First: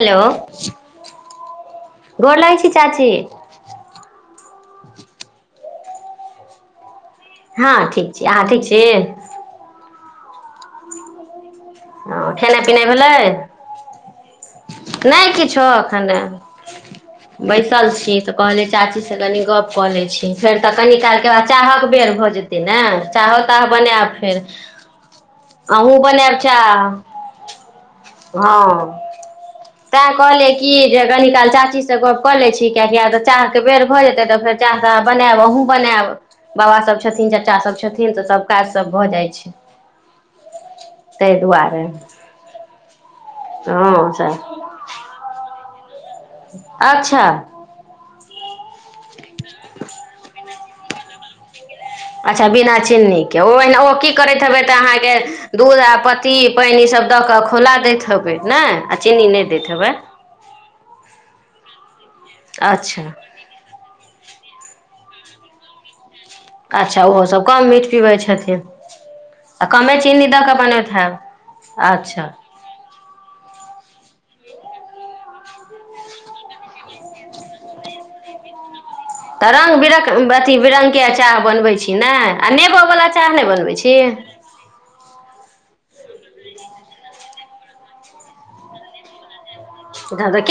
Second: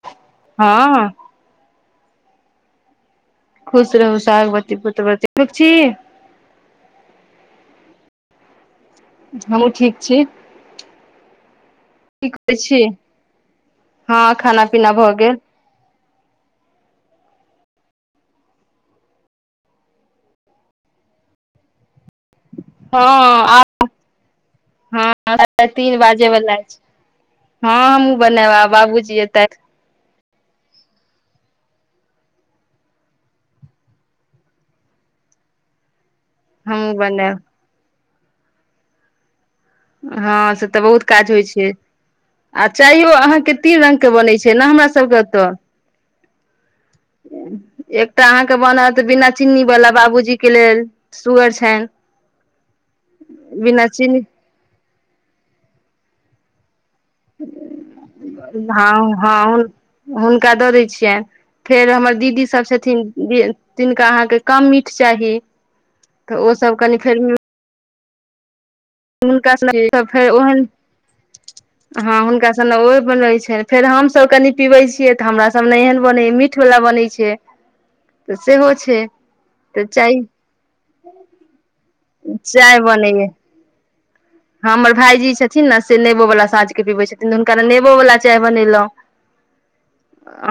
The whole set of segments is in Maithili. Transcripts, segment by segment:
हेलो हँ गोर लगै छी चाची खुस रहु सोहागबती रहु पुत्र वती रहु। छी। [unintelligible] हँ ठीक छै आहाँ ठीक छै। [unintelligible] हमहूँ ठीक छी। [unintelligible] ह करै खेनाइ छी पिनाइ भेलै हँ खाना पीना भऽ नहि गेल किछो हने बैसल छी तऽ कहलियै चाचीसँ कनी गप कऽ लै छी फेर तऽ कनी कालके बाद चाहक बेर भऽ जेतै ने चाहो हँ आब ताह बनाब फर हँ तीन बाजे बला चाह हँ हमहुँ बनेब बाबूजी एत कहलै कि जे कनी काल चाचीसँ गप कऽ लैत छी किियाकि आ तऽ चाहके बेर भऽ जेतै तऽ फेर चाह त बयब अहुूँ बनायब बाबा हमहूँ सभ छथिन बनायब चाचाभ छथिन तऽ सभ काज सभ भऽ जाइ छै हँ से तऽ बहुत काज ताहि होइ छै दुआरे आ चाहयो अहाँके तीन रंगग हँ के सएह बनै छै ने हमरा सबके ओतऽ अच्छा तऽ अहाँके बनत बिना चीन्नी वला बाबूजी के के लेल सुगर छनि अच्छा बिना चीन्नीके ओ ओहिना बिना ओ की चीनी करैत हेबै तऽ अहाँके दूध आ पत्ती पैनी सभ ह चीनी नहि हँ दैत हेबै हुनका दऽ दै छियनि फेर हमर दीदी सब छथिन अच्छा तिनका अहाँके कम मीठ चाही तऽ ओसभ कनि अच्छा फेर ओहो सब कम म पिबै छथिन हुनका आ कमे चीनी फेर दऽ कऽ ओहन बनबैत हैब हँ अच्छा हुनका स ओहिप रहै छनि फेर हमसभ कनी पीबै छियै तऽ हमरा सब नहि एहन बनैय मीठ वालला बनै छै तऽ सेहो छै तऽ रंग बिरङ अथी बिरङंगगकेचाह बनबे छीिय नहि आ चाय नेबो बला चाह बनैय नहि बनबै छै तन हमर भायजी छथिन ने से नेबोवला साँझके पीबै छथिन तऽ हुनका ने नेबोवला चाय बनेलहुँ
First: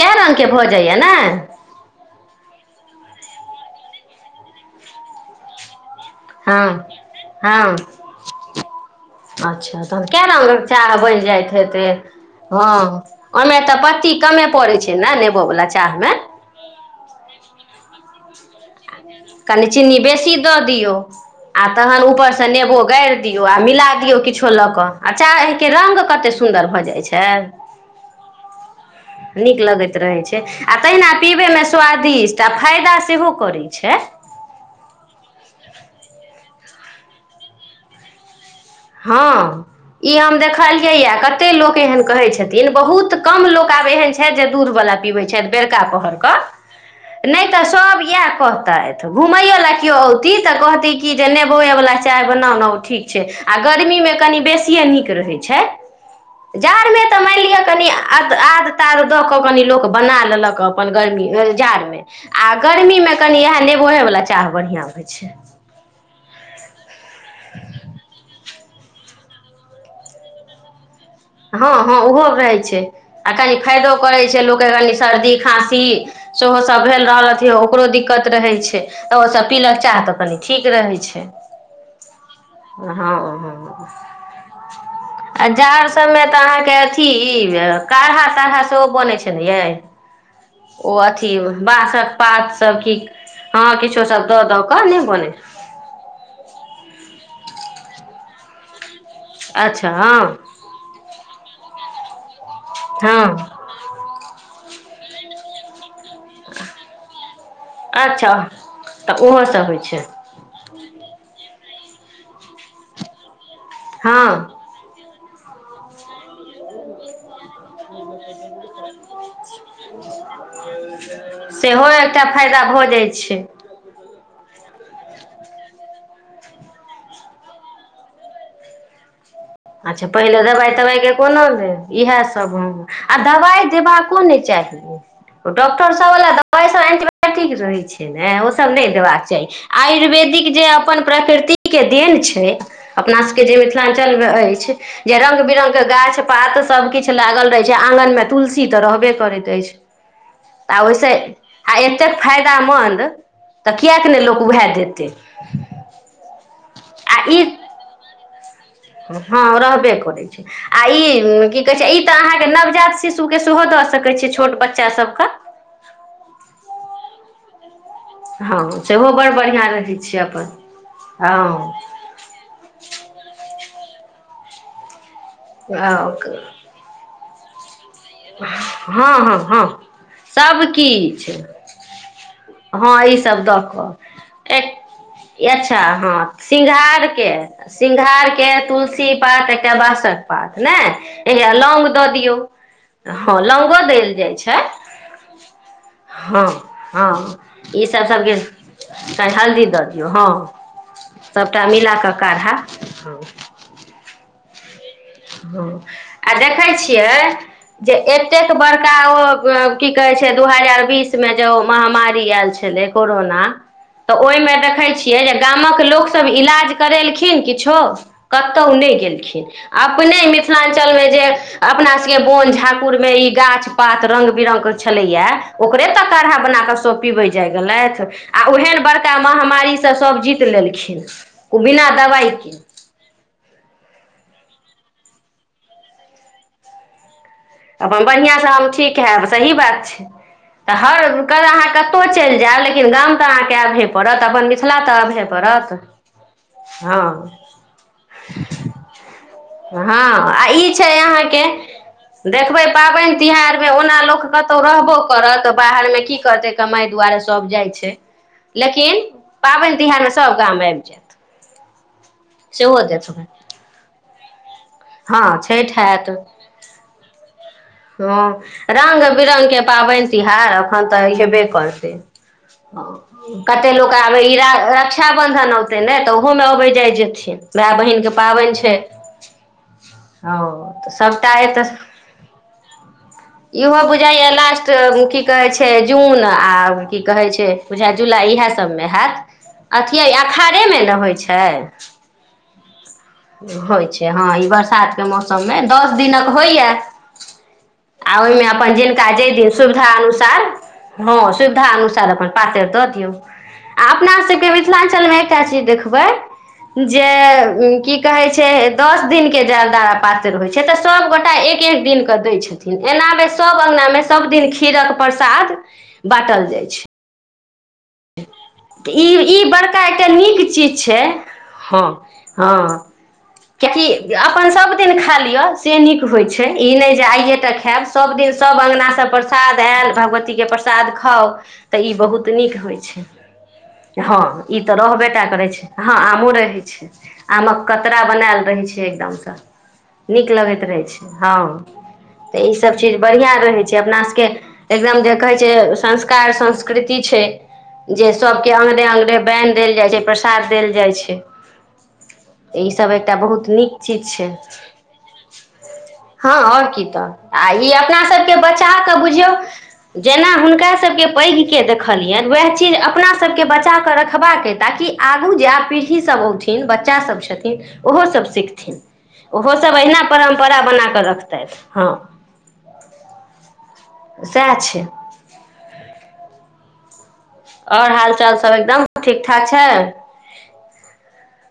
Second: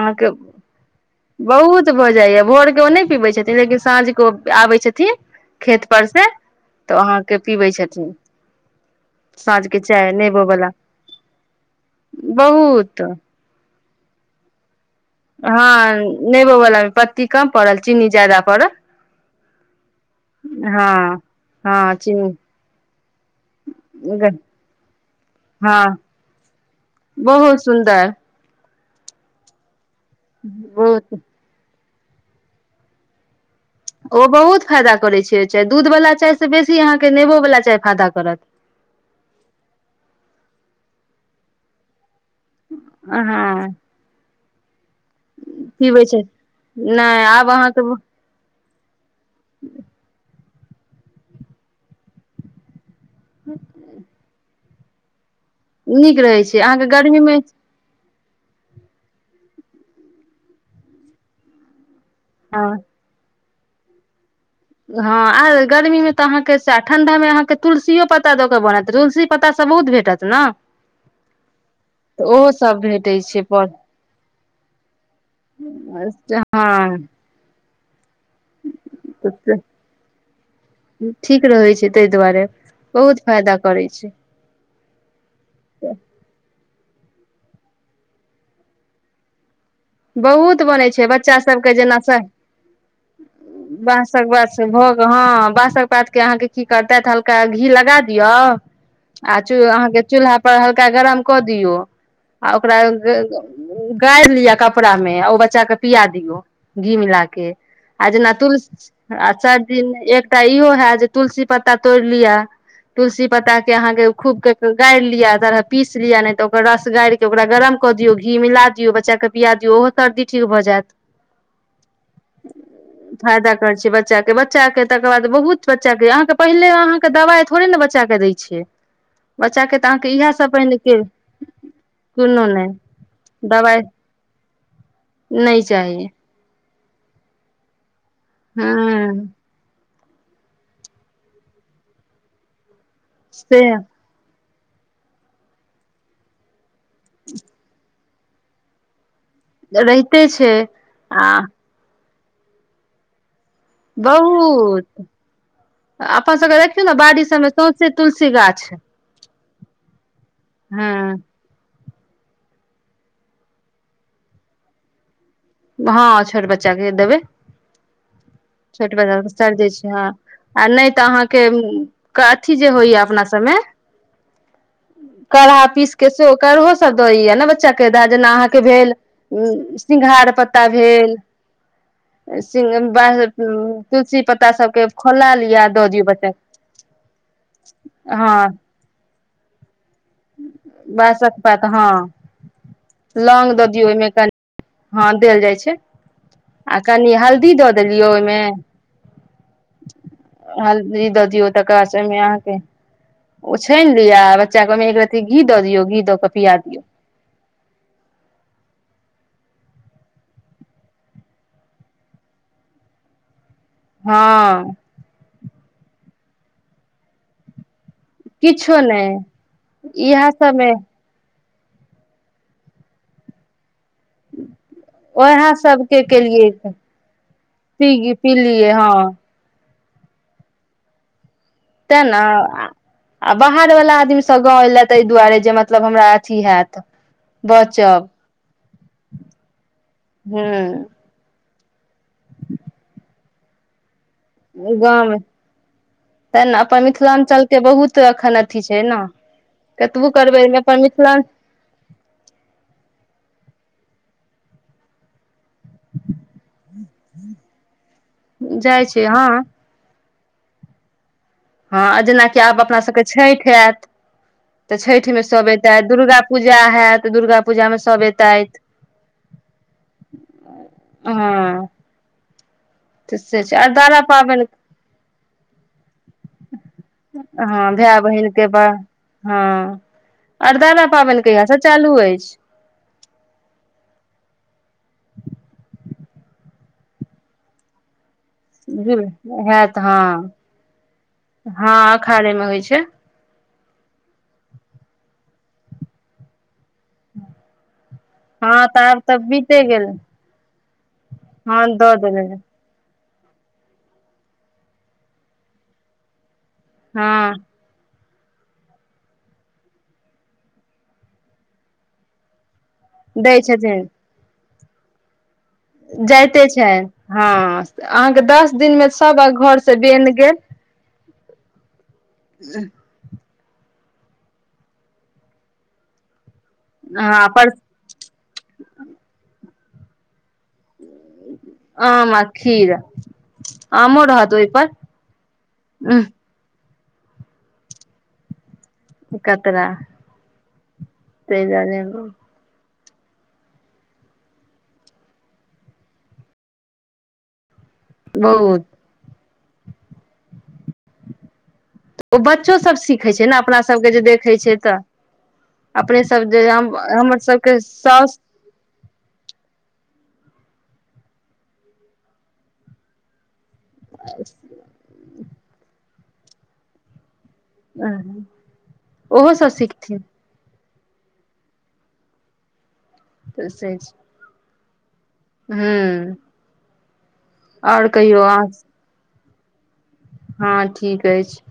कए रङ्गके भऽजइए ने बहुत भऽ जाइया भोर के ओ नहि पीबै छथिन लेकिन साँझ के आबै छथिन खेत। [unintelligible] पर से हँ [unintelligible] तऽ वहाँके पीबै हँ छथिन। [unintelligible] साँझके अच्छा तहन चाय क नेबो रंगग वला चाह बनि जाइत हेते हँ बहुत [unintelligible] ओहिमे। तऽ पत्ती कमे पड़ै छै ने [unintelligible] नेबोवला हँ चाहमे नेबो बला। पत्ती कम पड़ल चीनी ज्याददा पड़ल। [unintelligible] कनि चीनी बेसी दऽ दियौ हँ आ हँ तहन चीनी ऊपरसँ नेबो गारि दियौ आ मिला दियौ किछो लऽ कऽ आच चाह एहिके हँ रङ्ग कतेक सुन्दर भऽ जाइ छै। बहुत सुन्दर [unintelligible] नीक लागत। [unintelligible] रहै छै आ तहिना बहुत पीबैमे। [unintelligible] स्वादिष्ट आ फायदा सेहो करैत छै। [unintelligible] ओ बहुत फायदा करैत छै ओहि चाय दूध वला चाय से बेसी अहाँके नेबो वला चाय फायदा करत। [unintelligible] हँ ई हम देखलियैए कतेक लोक एहन कहैत छै। छथिन बहुत कम हँ लोक आब एहन छथि। दूर वला। [unintelligible] पीबै छथि बेड़का पीबै पहर छै कऽ [unintelligible] नहि आब तऽ अहाँके सब इएह कह। तऽ घुमयो ला केियो औती तऽ कहती की जे नेबोए वालला चाय बना न ठीक छै। आ गर्मी मे कनि बेसी। ीक रहै छै। नीक रहै [unintelligible] म। छै अहाँके गर्मी मे [unintelligible] आद ताद द क कनि लोक बना लेलक अपन गर्मी जाड़ मे। आ हँ गर्मी मे कनि इएह। नेबो‌हैवला छै। हँ आर गर्मीमे। [unintelligible] तहाँके। [unintelligible] ठंडा मे अहांके तुलसियो पता दक। बनत तुलसी पत्तास सब बहुत भेटत ने। [unintelligible] हँ -हँ ओहो रहैत सब छै भेटै आ छै कनि पर फायदो करैत छै लोकके कनी सर्दी खाँसी सेहोसभ हँ भेल रहल। ओकरो दिकत। च ठीक रहै छै ताहि रह दुआरे बहुत फायदा करै छै छै। [unintelligible] के अथी -काढ़ा ताढ़ा सेहो बन छे ने ये। [unintelligible] बहुत बनै छै बच्चा सबके जेना बाँसक पात सब की हँ किछो सब बासक दऽ बात दऽ कऽ नहि भोग बनै हँ बासक पात के अहाँके की करता हल्का घी लगा दियौ। [unintelligible] ह। [unintelligible] आ - अहाँ अच्छा के हँ चूल्हा पर हल्का गरम। क दियऔ। [unintelligible] आ ओकरा हँ गाड़ि लिया कप। कपड़ा में ओ बच्चा के। पिया दियो, घी मिला के, आ अच्छा जेना तुलसी तऽ आ ओहो सब होइ सर्दिमें छै एकटा इहो हयत। तुलसी पता तोर लिया। [unintelligible] के अहाँ के हँ खूबक के गाड़ि लिय। तरह पीस लिया नहि तऽ ओकर रस गारि के। ओकरा गरम कऽ दियौ, घी मिला दियौ, बच्चा के। पिया दियौ ओहो सर्दी ठीक भऽ जायत सेहो एकटा फायदा भऽ जाइ छै। बच्चाके, तकर बाद बहुत बच्चाके, अहाँ के पहिले अहाँके दबाइ थोड़े ने बच्चाके दै छैय। अच्छा पहिले दवाइ- तवाइके कोनो नइ लेब कोनो इएहसभ, नहि हम आ दवाइ दबाइ देबाको नइ। नहि डॉक्टर चाही सबवला। ओस एन्टीबायोटिक रहै छै। ने ओ सब नहि देबाक हँ चाही। आयुर्वेदिक जे अपन प्रकृति के देन छै। अपना सबके जे से मिथिलाञ्चल। अछि जे रङंग-बिरङंगके गाछ पात। सब किछु लागल रहे छै, आंगन में। तुलसी तऽ रहबे। करैत अछि, रहिते छै आ ओहिस आ ए। एतेक फायदामन्द। तऽ किएक नहि लोक उएह बहुत, देतै अपन सब देख। बड़ी आ सबमें ई सोंसे तुल। से गाछ। हँ रहबे करैत छै, आ हँ ई की कहै छै ई। तऽ अहाँके नवजात शिशु के सेहो दऽ सकैत छी, छोट बच्चा सब के। हँ छोट बच्चा के देबै। हँ छोट सेहो बच्चा बड़ के सर्दी बढ़िआँ छै, रहै ह अपन आ नहि तऽ अहाँके हँ अथी जे होइया अपना सबमें। ह। काढ़ा पीस के से, काढ़ो सब दै य। बच्चा। जेना अहाँक भेल सिधार पत्त। ई सबा तुलसी पत्ता सबके खौला लिअ दऽ दियौ बच्चा के। हँ ती पात के बास पात ने बासक एक पात लौग दऽ हँ दियौ हँ लौंग द लौंगो दियौहि, देल जाइ छै हँ देल जाय छै, हँ कनि हँ हल्दी द ईसभ दियौ सभके औयमें कनि हल्दी दऽ दियौ हँ हल्दी द दियौ सभटा तकर बाद मिला से कऽ औयमें काढ़ा अहाँक वो छैन लिय। आ बच्चा के ओय में एक। ह कऽ आ पिया देखैत दियौ छियै जे एतेक बड़का ओ की कहै छै दू हजार बीस मे जो महामारी आयल छलै कोरोना तऽ ओहिमे हँ देखैत छियै जेना गामक लोकसभ इलाज करेलखिन किछो कतहु नहि गेलखिन अपने इएह सबमे मिथिलाञ्चल में जे अपना सबके बन झाकुर मे ई गाछ पात रंग बिरंग छलैया ओएह ओकरे सबके तऽ काढ़ा केलियै बना कऽ सब पीबै जाइ गेलथि पी आ पीलियै ओहन हँ बड़का महामारी त सभ जीत लेलखिन ओ बिना तें ने दबाइ के आ बाहर वला आदमी सब गाँव एयले ताहि दुआरे जे मतलब हमरा अथी हैत अपन बचब बढ़िआँसँ हम ठीक हैब सही बात छै तऽ हूँ हर क अहाँके कतहु चलि जायब लेकिन गाम तऽ अहाँके आयब हे गाँवमे ते ने अपन हँ मिथिलाञ्चलके बहुत एखन अथिी छै ने कतबो हँ करबै आ एहिमे ई अपन छै मिथिलाञ्च अहाँके देखबै पाबनि तिहारमे ओना लोक कतहु रहबो करत की कर कमाइ दुआरे सब जाइ छै जाइ लेकिन छै हँ पाबनि तिहार सब गाम आबि जात हँ जेनाकि आब अपना सबके छठि आयत तऽ छठि मे हँ सब छठि एते हैत दुर्गा पूजा है तऽ दुर्गा पूजामे सभ एतथि हँ रङ्ंग बिरङ्गके पाबनि तिहार एखन तऽ हेबे हँ करतै ह तऽ से छै कतेक लोक अरदारा आबै ई पाबनि रा रक्षाबन्धन अतै ने तऽ ओहोमे अबै जाय जेयथिन भाय बहिनके पाबनि छै हँ हँ अरदारा तऽ पाबनि सभटा कहियासँ एतय चालू अछि यहो पूजा एल अ मकी कहै छै जून आ की कहे छै बुझा उहे सब जुल हेत् हैत हँ अथि अठारहे मे न होई छै हँ अखाढ़े मे होइ छै होइ छै हँ ई बरसातके मौसममे दस दिनक होइए आ ओहिमे हँ अपन तऽ आब जिनका तऽ जे दिन बीते गेल सुविधा अनुसार हँ सुविधा दऽ अुसार अपन देल पातरि दऽ दियौ आ अपनासभके मिथिलाञ्चलमे एकटा चीज देखबै जे हँ किी कह छै दस दिन के ज दार पात्र होइ छै तऽ सबगोटा एक एक दिन कऽ दै छथिन एना मे दै सब छथिन अंगगना मे सब दिन ख खीरक प्रसाद जाइते बाँटल जाइ छै हँ अहाँके दस दिनमे तऽ ई सभ ई घर से बड़का एकटा बन गेल नीक चीज छै हँ हँ कियाकि अपन सब दिन खा लियअ से नीक होयत नहि हँ आइ पर त खायब सभ दिन सब अङंगगना से प्रसाद आयल भगवती के प्रसाद प्रसाद खाउ तऽ ई आम आ बहुत नीक खीर होय आमो रहत हँ ई ओहिपर तऽ रह बेटा कर रहै छै हँ आमो रहै छै आमक कतरा बनायल रहै छै कतरा ल ताहि दुआरे रह सभ चीज बढ़िआँ रहै छै अपना सभके एकदम जे कहै छै संस्कार संस्कृति छै जे सबके बहुत अंगने अंगने बैन देल जाइ छै साद देल जाइ छै ओ बच्चो ई सब एक सीखे छै ने बहुत अपना नीक सबके जे चीज छै देखे तऽ अपने सब ह जे आओर हम की त हमर आ सबके ई अपना साउस सबके बचा बुझियौ जेना हुनका सब के पैघ के देखलियनि वएह चीज अपना सबके बच्चा कऽ रखबाके ताकि आग आगू जायब पीढ़ी सभ औथिन बच्चासभ छथिन ओहो सभ सीखथिन सब ओहो सभ अहिना सिखथिन परम्परा बना रखत हँ तस [inaudible] हू आओर हाल चाल सब एकदम ठीकठ छ हँ छै ठीक अछि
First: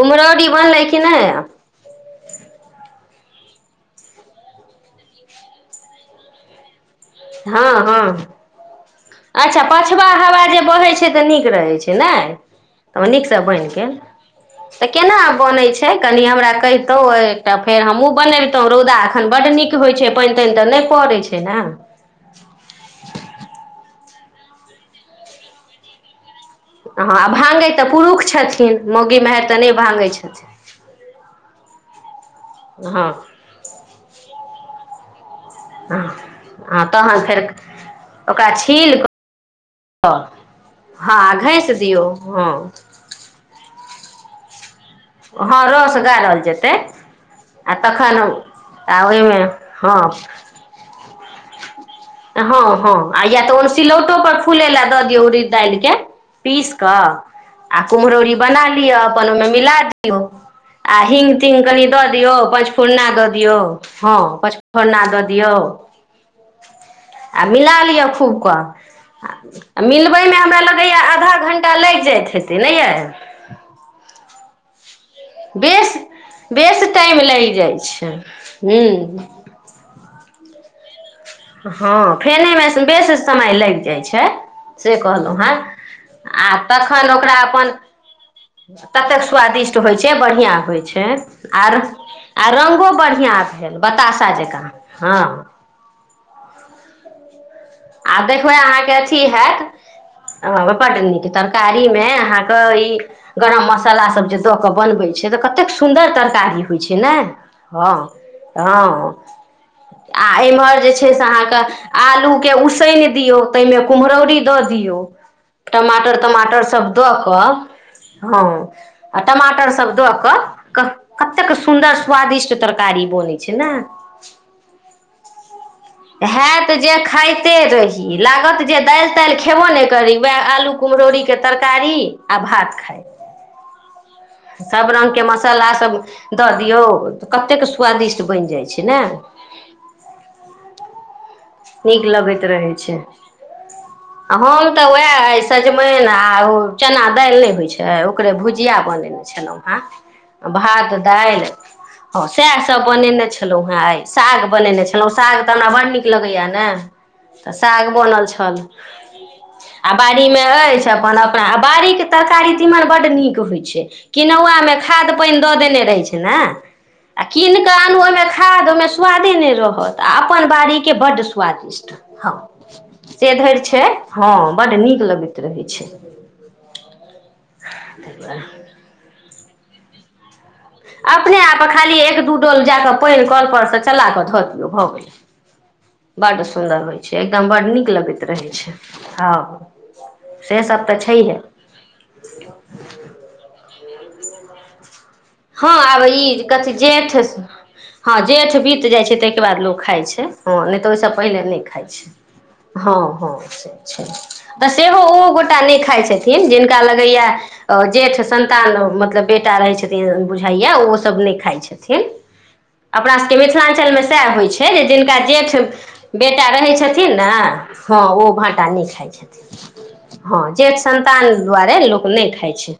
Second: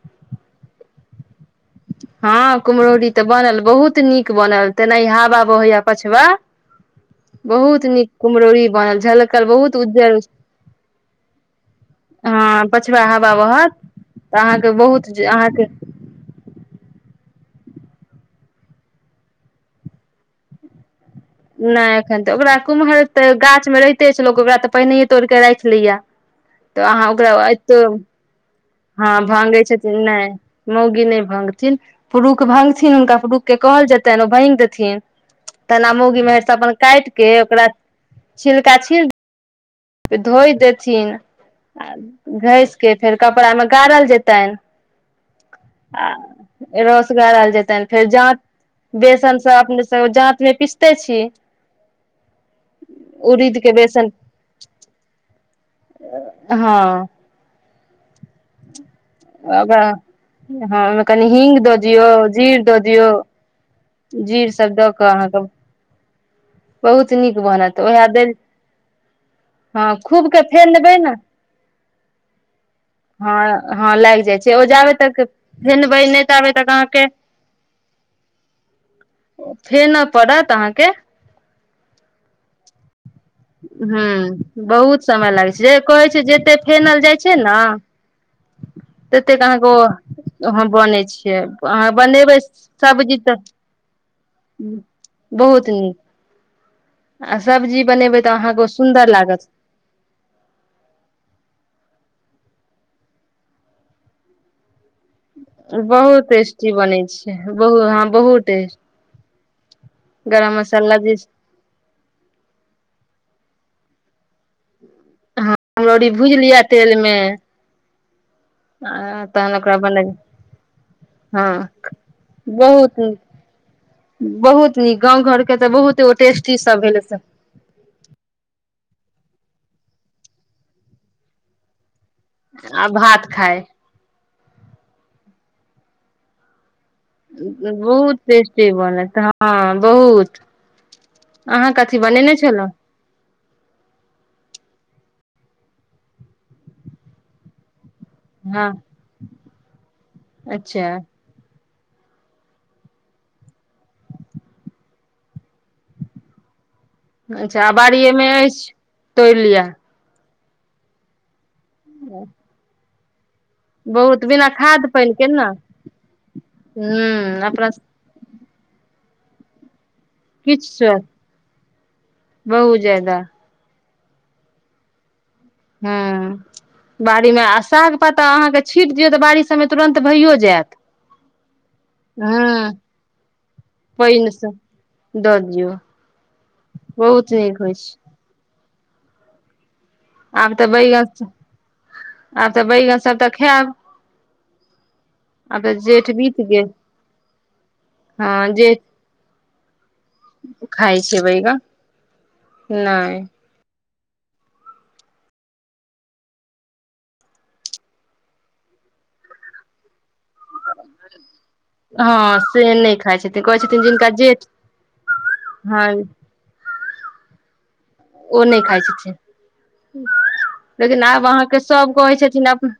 कुमरोडीवन लै कि नहि हँ कुम्हरौरीी तऽ बनल बहुत नीक बनल तेनाह हवा बहैया पछवा हँ- बहुत नीक हँ कुम्हरौरी बनल झलकल अच्छा बहुत पछवा उज्जर हवा जे बहैत छै तऽ नीक रहैत छै ने हँ पछबा -तऽ हवा नीकसँ बनि बहत गेल अहाँके तऽ बहुत केना अहाँके बनैत छै कनि हमरा कहि। एकटा फेर हमहुँ बनबितहु रौदा एखन बड्ड नीक होय छै पानि- तानि तऽ नहि पड़ै छै। ने हँ नई एखन। [unintelligible] ओकरा कुमहर त गाछ मे रह े छै लोक ओकरा तऽ पहिनेय तोड़िक राख लिय। [unintelligible] हँ आ भांगै तऽ पुरुष छथिन। [unintelligible] हँ मेहर तऽ भांगे नहि छथिन भाङ्गै नई छथिन मौगी नई भांगथिन। पुरुखभा्गथिन हँ हुनका पुरुखके कहल जेतनि ओ भाङगि देथिन। [unintelligible] तेना मौगी मेहर अपन हँ काटि तहन फेर कऽ ओकरा- छिलका छील। कऽ धोई देथिन हँ घसि [unintelligible] आ दियौ हँ घस के फेर कपड़ा मे गाड़ल। जेतन। [unintelligible] हँ रस [unintelligible] आ गारल जेतै रस गड़ल आ जेतनि फेर तखन जात आ बेसन ओहिमे सब अपने हँ सब जाँत मे पिसते छी। हँ- हँ आ या तऽ उड़ीद ओन के बेसन सिलौटो पर फूल। फूले ल दऽ दियौ उरी दाल के पीस कऽ। हँ आ कुमरौरी बनालिय। [unintelligible] हिग मिय ओकरा हँ आ ओहिमे ह कनि त हींग क दऽ दियौ जीर दऽ पचफोरना दऽ दियौ ह जीर सब दऽ पचफोना कऽ द अहाँके दियौ। बहुत नीक आ मिला बनत लिअ उएह खूब देल क [unintelligible] आ हँ खूब मिलबैमे के हमरा लगैए फेनबै ने आधा घण्टा लागि जाइत हेतै नहि यए। [unintelligible] हँ हँ लागि जाइ छै। [unintelligible] सेओ जाएे। [unintelligible] बेस -बेस टाइम लागि जाइ छै [unintelligible] ह्म्म। फेनऽ पड़त अहाँके। [unintelligible] हँ फेनेमे बेसन। [unintelligible] समय लागि ह जाइ छै से बहुत समय कहलहुँ लागै हेँ छै जे कहै छै आ जते फेनल तखन जाइ ओकरा छै ने अपन ततेक अहाँके स्वादिष्ट होइ छै ओ बढ़िआँ अहाँ होइ बनै छै छियै आ अहाँ बनेबै -आ रङ्गो सब्जी तऽ बढ़िआँ भेल बताशा जकाँ हँ। [unintelligible] बहुत [unintelligible] आ सबबजी। आ देखबै अहाँके अथी [unintelligible] हत ब नीक तरकारी मे अहाँ। ई गरम मसाला सब जे द के बनबे छै। से तऽ कतेक सुन्दर बहुत तरकारी टेस्टी होइ बनै छै ने बहु हँ बहुत टेस्ट -हँ। आ गरम एम्हर जे मसाला छै से अहाँके आलू। पान दियऔ ताहि में कुमहरौरी दऽ दियौ। हँ अरौरी भूजि लिअ टमाटर-टमाटर सब तेल दऽ मे कऽ। [unintelligible] हँ आ तहन टमाटर ओकरा सब बने दऽ कऽ हँ कतेक सुन्दर स्वादिष्ट बहुत तरकारी नीक बनै छै ने बहुत नीक गाँव घरके तऽ बहुत एगो टेस्टी हयत सब जे भेलै से खाय लागत जे के दाइल ताइल खेबो नहि करी उएह आलू कुमहरौरी के तरकारी आ भात खाय। [unintelligible] सभ रङ्गके मसालासभ दऽ दियौ। [unintelligible] बहुत स्वादिष्ट बनि जाइ टेस्टी छै ने बनत हँ बहुत अहाँ कथी नीक बनेने लगैत रहै छलहुँ छै आ हम तऽ उएह सजमैन आ चना दाइल नै होइ छै छै ओकरे हँ भुजिया बनेने छलहुँ हेँ भात अच्छा दाइल हँ सएह सभ बनेने छलहुँ हेँ आइ साग बनेने छलहुँ साग तऽ हमरा बड़ नीक लगैएा नह अच्छा अ बाड़िएमे अछि तोड़ि लिअ मे अछि अपन बाड़ीके तरकारी तिमन बढ़नीक होइ छै बहुत बिना किनौआमे खाद के पानि ने दऽ देने रहै छै ने आ हूं कीन अपना कऽ आनू ओहिमे खाद ओहिमे स्वादे नहि रहत अपन बाड़ी किछु के बड सु आकिष्ट हँ बहुत ज्यादा सेधरि छै हँ बड़ नीक लगैत छै। रहै आसाक पत्ता अहाँक छीड़ दियौ त बारी। त तुरंत भइयो जायत। अपने आप खाली एक दो डोल हूं जाक पैन क लियै त चला क पानि धो सँ दियौ भ गेलै दऽ दियौ बड सुन्दर होइ छै बहुत एकदम बड होइ नीक छै लगैत रहै छै। हँ। आब से तऽ सब बैगन छैहे आब तऽ बैगन सभ तऽ खायब। तऽ हँ आब जेठ बीत ई गेल कथी जेठ हँ जेठ बीत जाइ छै तऽ। करारलो। खाइ छै हँ नहि तऽ खाइ ओहिसँ छै पहिले नहि बैगन खाइ छै हँ नहि हँ से। तऽ सेहो ओ गोटा नहि खाइत छथिन जिनका लगैया जेठ संन्तान मतलब बेटा रहैत छथिन। [inaudible] हैय ओ सब नइ खाइ छैथ हिन हँ से नहि अपने खाइ सब के छथिन कहै छथिन मिथिलांचल में जिनका सेहो जेठ होइ छै जे जिनका जे छै हँ बेटा रहै छै। थी ना। हाँ ओ नहि भाटा खाइ नै खाय छथिन छथिन हाँ जेठ लेकिन आब संन्तान अहाँके दुआरे सभ लोक कहै नै छथिन खाय आब छै।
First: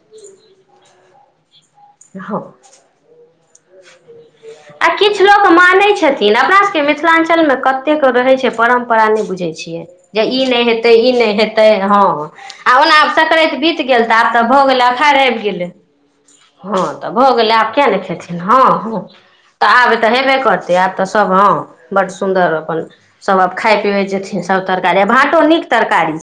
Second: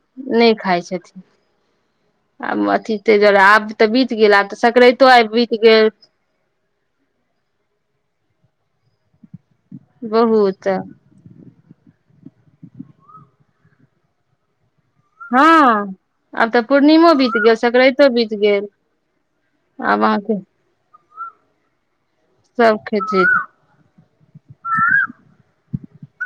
हँ आ म अथी ते जरा आब तऽ बीत गेल आब तऽ आ सकरातो किछु आब लोक बीत मानै गेल छथिन अपना सबके मिथिलाञ्चलमे कतेक रहै छै। परम्परा ने बुझ। ये छीये जे ई नइ बहुत हैतय ई नइ हैतय हँ आ ओनाब से करैत। बीत गेल तऽ आब ते भऽ गेला अखाड़ आएब गेलै हँ आब तऽ हाँ त पूर्णिमो भ बीत गेलै गेल आब क्या नै सकरातो बीत खैथिन गेल हाँ-हाँ। त आब त हेबे करतै आब। तऽ सब हाँ। बड़ सुन्दर सभ अपन खेथिन सब आब खाय पिबै जेथिन सब तरकारी आ भातो नीक तरकारी